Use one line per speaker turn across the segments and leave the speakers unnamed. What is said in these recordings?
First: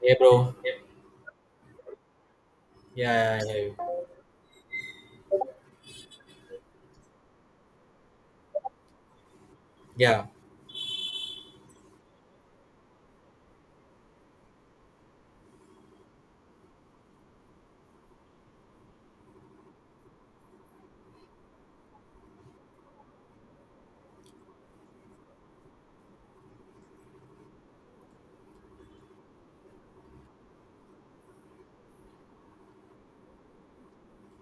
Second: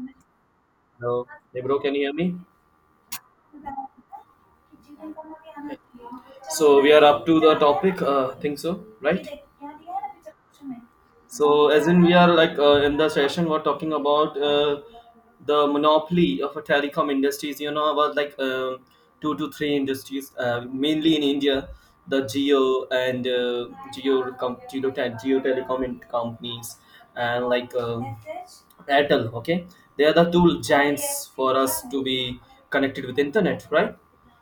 Hey, bro.
Hello. Hey, bro, can you hear me?
Yeah, yeah, yeah.
So we are up to the topic. Think so, right?
Yeah,
So, as in, we are in the session, we're talking about the monopoly of a telecom industries. You know about like two to three industries, mainly in India, the Geo and Geo companies, and like Airtel. Okay, they are the two giants for us to be connected with internet, right?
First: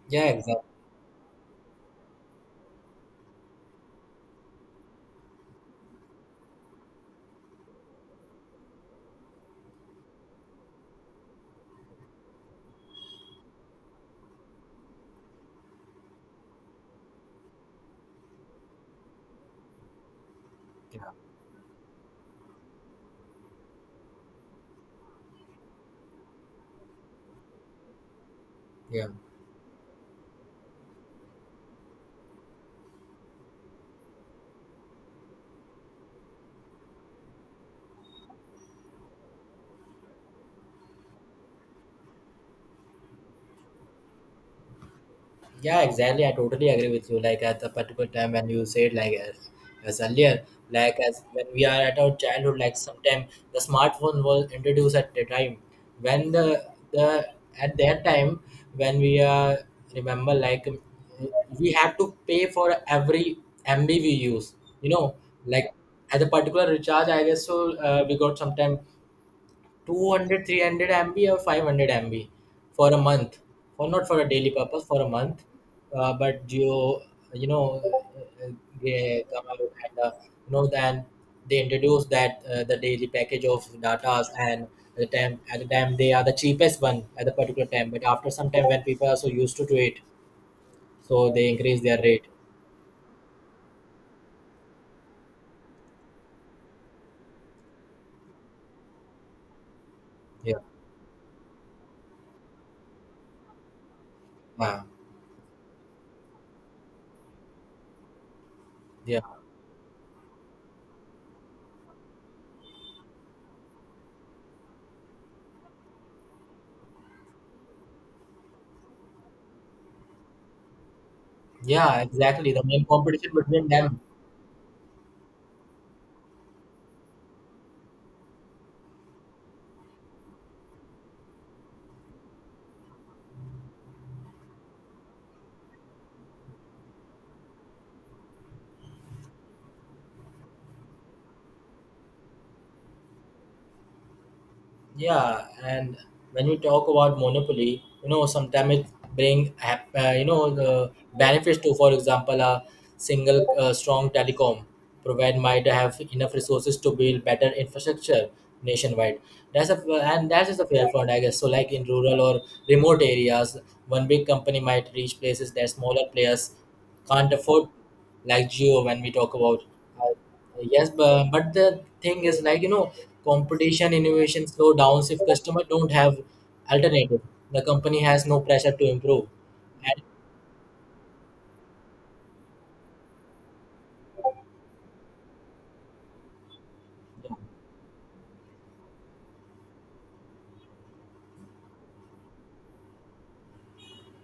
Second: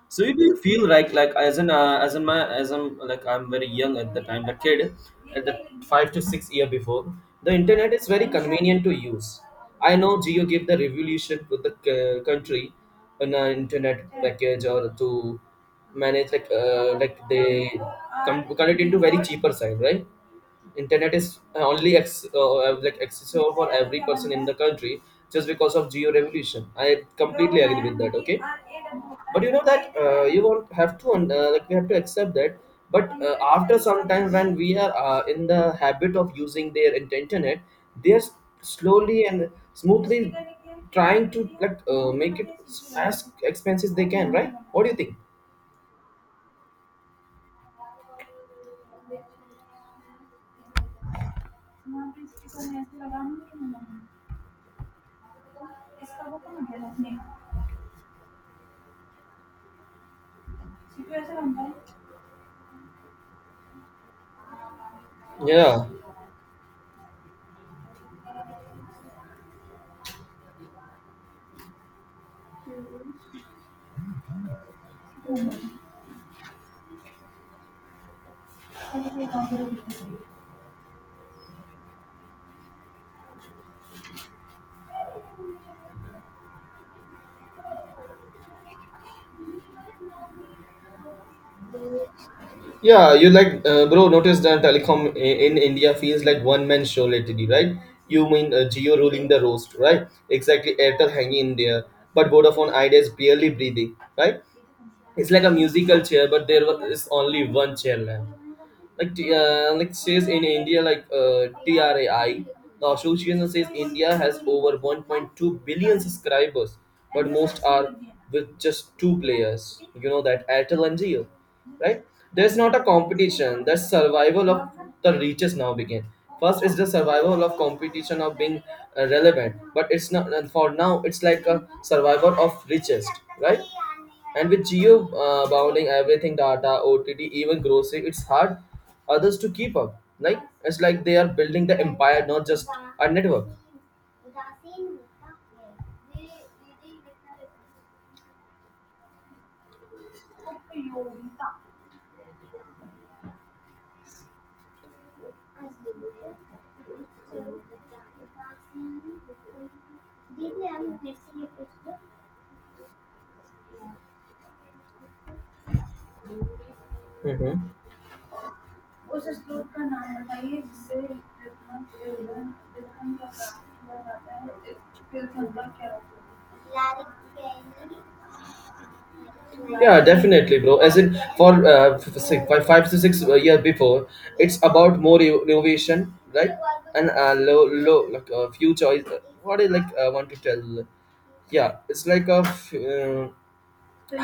So
yeah,
if you
exactly.
feel like as an as in my as I'm I'm very young at the time, the kid at the 5 to 6 year before, the internet is very convenient to use. I know Geo gave the revolution to the country on an internet package, or to manage like they come cut it into very cheaper side, right?
Yeah,
Internet
exactly.
is only like accessible for every person in the country just because of Geo revolution. I completely agree with that. Okay,
Yeah,
but you know that you won't have to like we have to accept that. But after some time when we are in the habit of using their internet, they are slowly and smoothly trying to make it as expensive as they can, right? What do you think?
yeah, exactly. I totally agree with you. Like at the particular time when you said, like as earlier, like as when we are at our childhood, like sometime the smartphone was introduced at the time when the at that time when we remember, like we have to pay for every MB we use. You know, like
Yeah.
at the particular recharge, I guess so. We got sometime 200, 300 MB or 500 MB for a month, for not for a daily purpose, for a month. But you know, uh, they come out, and then they introduce that the daily package of datas, and at the time they are the cheapest one at the particular time. But after some time, when people are so used to it, so they increase their rate.
Yeah, you bro. Notice that telecom in India feels like one man show lately, right? You mean Geo ruling the roast, right?
Yeah,
Exactly, Airtel hanging in there, but Vodafone Idea is barely breathing, right?
uh,
It's like a musical chair, but there is only one chairman, like
yeah,
says in India like TRAI, the association, says India has over 1.2 billion subscribers, but most are with just two players, you know, that Airtel and Jio,
yeah,
right?
exactly.
There's
The
not a
main competition
competition,
between
that's
them.
survival of the reaches now begin. First is the survival of competition of being relevant, but it's not, and for now it's like a survival of richest, right? And with Geo bounding everything, data, OTT, even grocery, it's hard others to keep up. Like it's like they are building the empire, not just a network.
Yeah. And when we talk about monopoly, sometimes it bring the benefits to, for example, a single strong telecom provide might have enough resources to build better infrastructure nationwide. That's a and that is a fair point, I guess. So, like in rural or remote areas, one big company might reach places that smaller players can't
Mm-hmm.
afford, like Geo when we talk about. uh, Yes, but the thing is, like, competition innovation slow downs if customer don't have alternative. The company has no pressure to improve.
Yeah,
And.
definitely, bro. As in, for six, five, five to six year before, it's about more innovation, right? And low, low, like few choice. What is want to tell? Yeah, it's like a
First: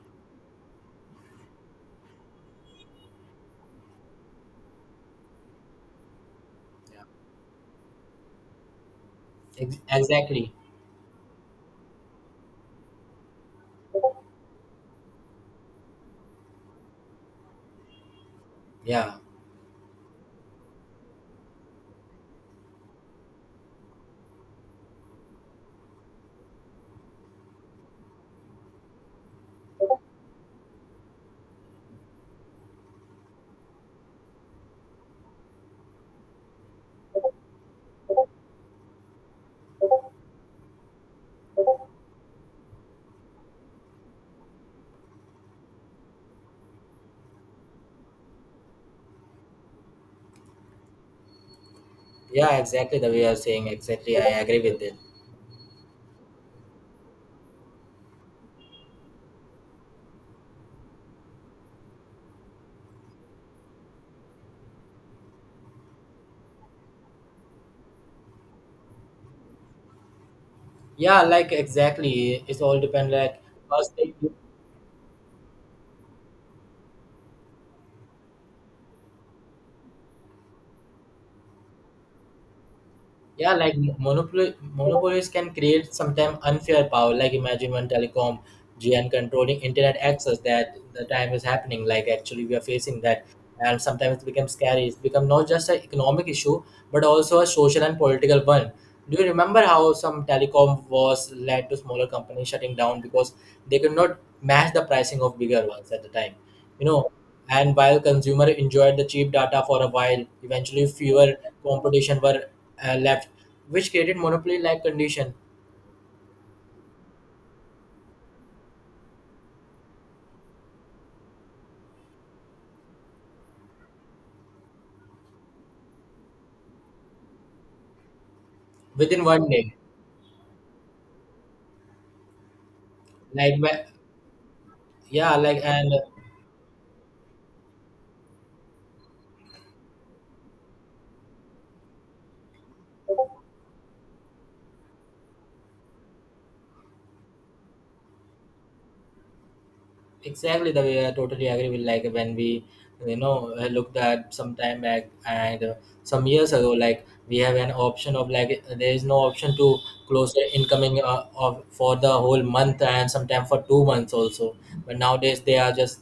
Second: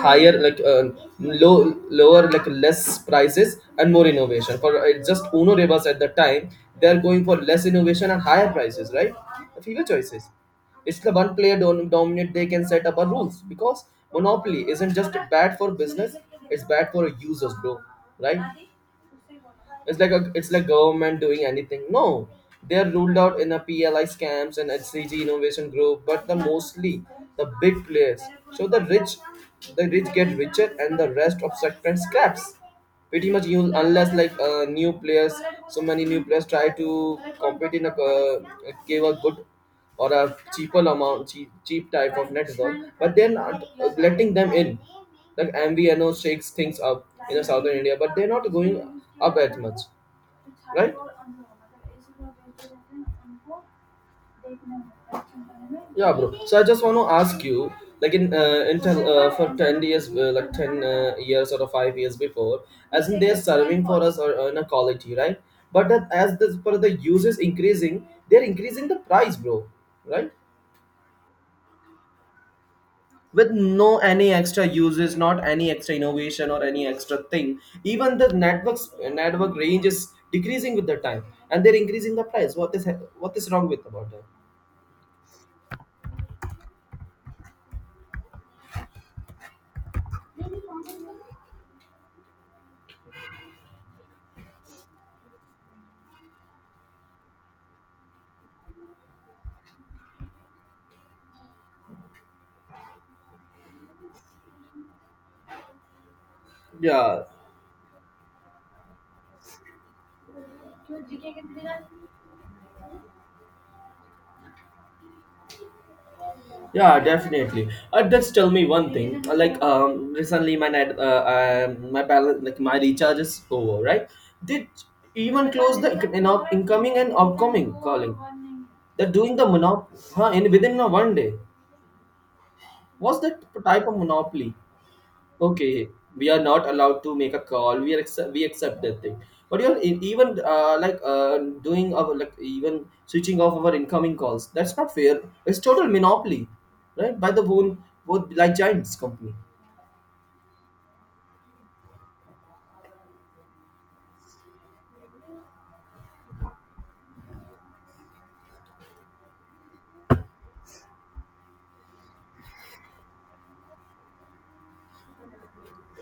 higher, lower, like less prices and more innovation, for it's just uno rebus. At the time they're
Yeah.
going for less innovation and higher prices, right?
ex-
Fewer choices.
exactly.
It's the one player dominant, they can set up our rules, because monopoly isn't just bad for business, it's bad for users, bro, right?
Yeah.
It's like government doing anything. No, they are ruled out in a PLI scams and HCG innovation group, but the mostly the big players. So the rich get richer, and the rest of sector scraps. Pretty much, you unless new players, so many new players try to compete in a give a good or a cheaper amount, cheap type of network, but they're not letting them in, like MVNO shakes things up in the southern India, but they're not going up as much, right?
Yeah, exactly the way you're saying. Exactly. I agree with it.
Yeah, bro. So I just want to ask you, like in Intel for 10 years, ten years or 5 years before, as in they're serving for us or in a quality, right? But that as the for the users increasing, they're increasing the price, bro, right?
Yeah, like exactly. It's all depend, like
With
first
no
thing.
any extra uses, not any extra innovation or any extra thing. Even the networks network range is decreasing with the time, and they're increasing the price. What is
Yeah,
wrong
like
with about that?
monopolies can create sometimes unfair power. Like imagine one telecom giant controlling internet access that the time is happening. Like actually we are facing that, and sometimes it becomes scary. It's become not just an economic issue but also a social and political one. Do you remember how some telecom was led to smaller companies shutting down because they could not match the pricing of bigger ones at the time? You know,
Yeah.
and while consumer enjoyed the cheap data for a while, eventually fewer competition were left, which created monopoly-like condition
Yeah, definitely. Just tell me one thing. Recently my net, my balance, like my recharge is over, right? Did even close the incoming and outgoing calling. They're
within
doing the
one day.
monop, huh, in within a one day. What's that
Like,
type of monopoly?
yeah, like,
Okay,
and
we are not allowed to make a call, we accept that thing, but you're even doing our even switching off our incoming calls. That's not fair, it's total monopoly, right, by the whole, both like, giants company.
exactly the way I totally agree with, like when we, looked at some time back, and some years ago, like we have an option of, like there is no option to close the incoming of for the whole month and sometime for 2 months also. But nowadays they are just,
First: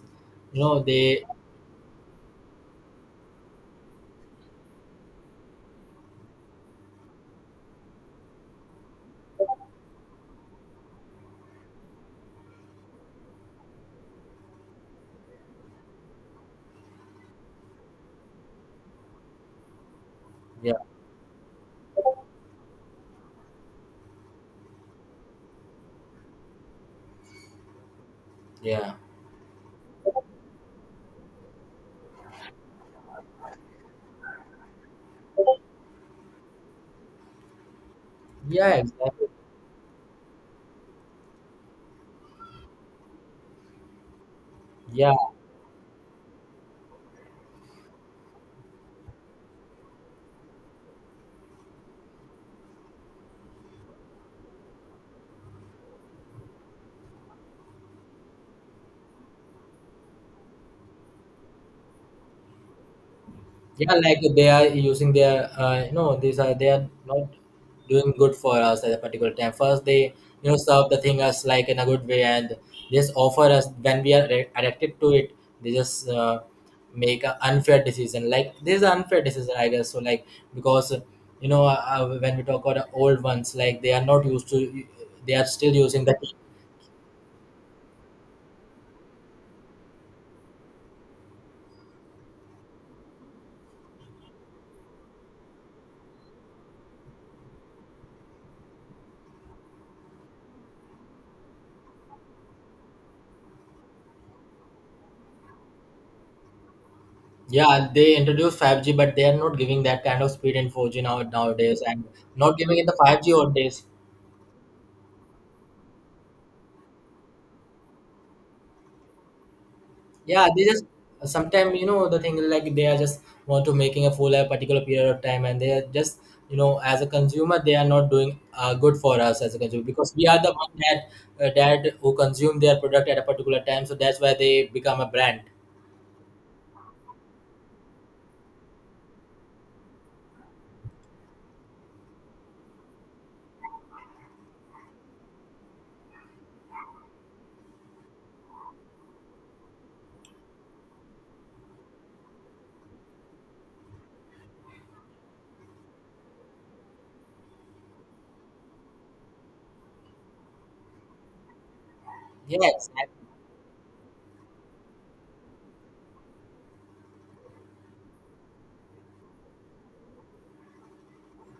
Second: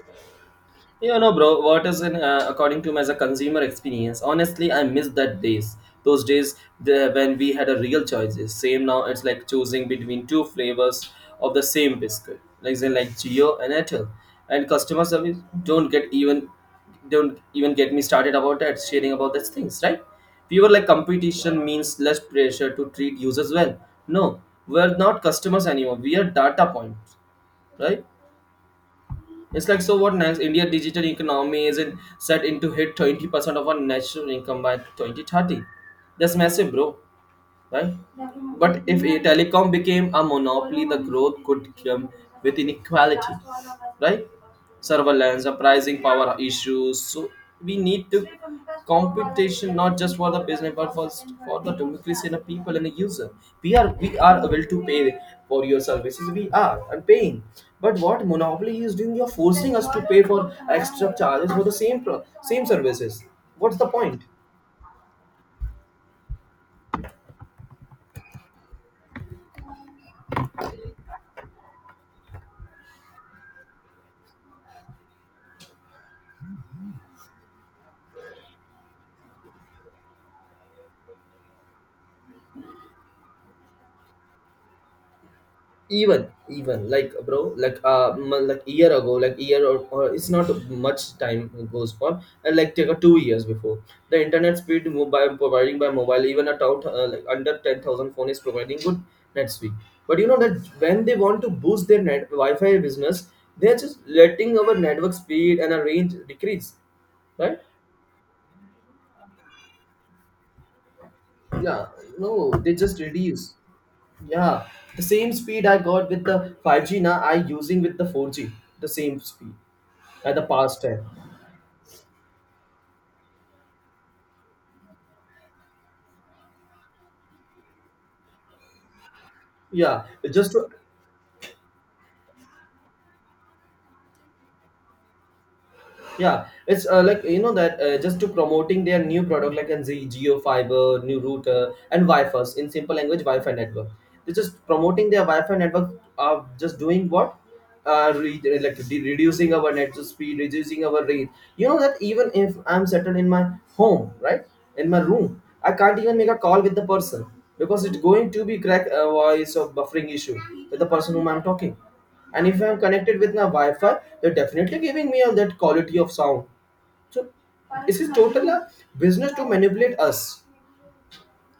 You
they.
know, bro, what is in according to me as a consumer experience? Honestly, I miss that days. Those days when we had a real choices. Same now, it's like choosing between two flavors of the same biscuit, like say like Geo and Airtel. And customer service don't get even don't even get me started about that, sharing about these things, right? We were
Yeah,
like competition means less pressure to treat users well. No, we're not customers anymore. We are data points, right?
yeah,
It's like, so what next? India digital economy isn't set into hit 20% of our national income by 2030. That's massive, bro, right?
yeah,
But if a
exactly,
telecom became a monopoly, the growth could come with inequality, right?
yeah.
Surveillance, the pricing power issues. So we need to competition not just for the business, but for the democracy and the people and the user. We are able to pay for your services. We are and paying. But what monopoly is doing, you're forcing us to pay for extra charges for the same services. What's the
Yeah, like
point?
they are using their you know, these are they are not doing good for us at a particular time. First, they serve the thing us, like in a good way, and just offer us when we are addicted to it. They just make an unfair decision. Like this is an unfair decision, I guess. So, like because when we talk about the old ones, like they are not used to, they are still using the.
Even like, bro, like like year ago, like year, or it's not much time goes on, and like take a 2 years before, the internet speed mobile providing by mobile, even a town like under 10,000 phone, is providing good net speed. But you know that when they want to boost their net wi-fi business, they're just letting our network speed and our range decrease, right?
Yeah, they introduced 5G, but they are not giving that kind of speed in 4G now nowadays,
Yeah,
and
no,
not
they
giving it the
just
5G
reduce.
old days.
Yeah, the same speed I got with the 5G now I using with the 4G. The same speed at the
Yeah, they
past
just
time.
sometimes the thing, like they are just want to making a fool at a particular period of time, and they are just as a consumer they are not doing good for us as a consumer
Yeah,
because we are
just
the
to.
one that who consume their product at a particular time, so that's why they become a brand.
Yeah, it's like you know that just to promoting their new product, like in Z Geo Fiber, new router, and Wi-Fi, in simple language Wi-Fi network. They're just promoting their Wi-Fi network. Are just doing what? Reducing our net speed, reducing our range. You know that even if I'm settled in my home, right, in my room, I can't even make a call with the person, because it's going to be crack voice or buffering issue with the person whom I'm talking. And if I'm
Yes.
connected with my wi-fi, they're definitely giving me on that quality of sound. So this is total business to manipulate us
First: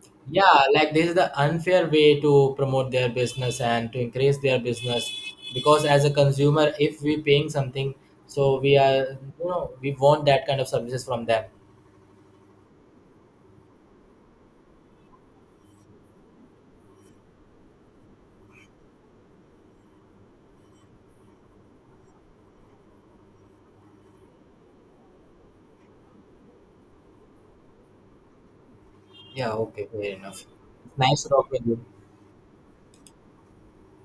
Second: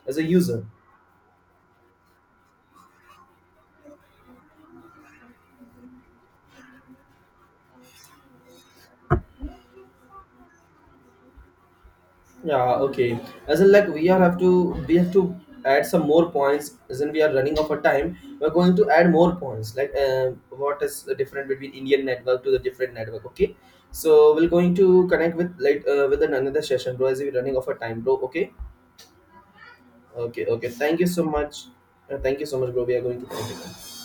as a
Yeah,
user.
like this is the unfair way to promote their business and to increase their business because as a consumer, if we paying something, so we are we want that kind of services from them.
Yeah, okay, as in we are have to, we have to add some more points, as in we are running out of time, we're going to add more points, like what is the difference between Indian network to the different network. Okay, so we're going to connect with with another session, bro, as we're running out of time, bro. Okay.
Yeah, okay, fair enough.
Okay, okay, thank you so
Nice talking with
much.
you.
Thank you so much, bro, we are going to connect again.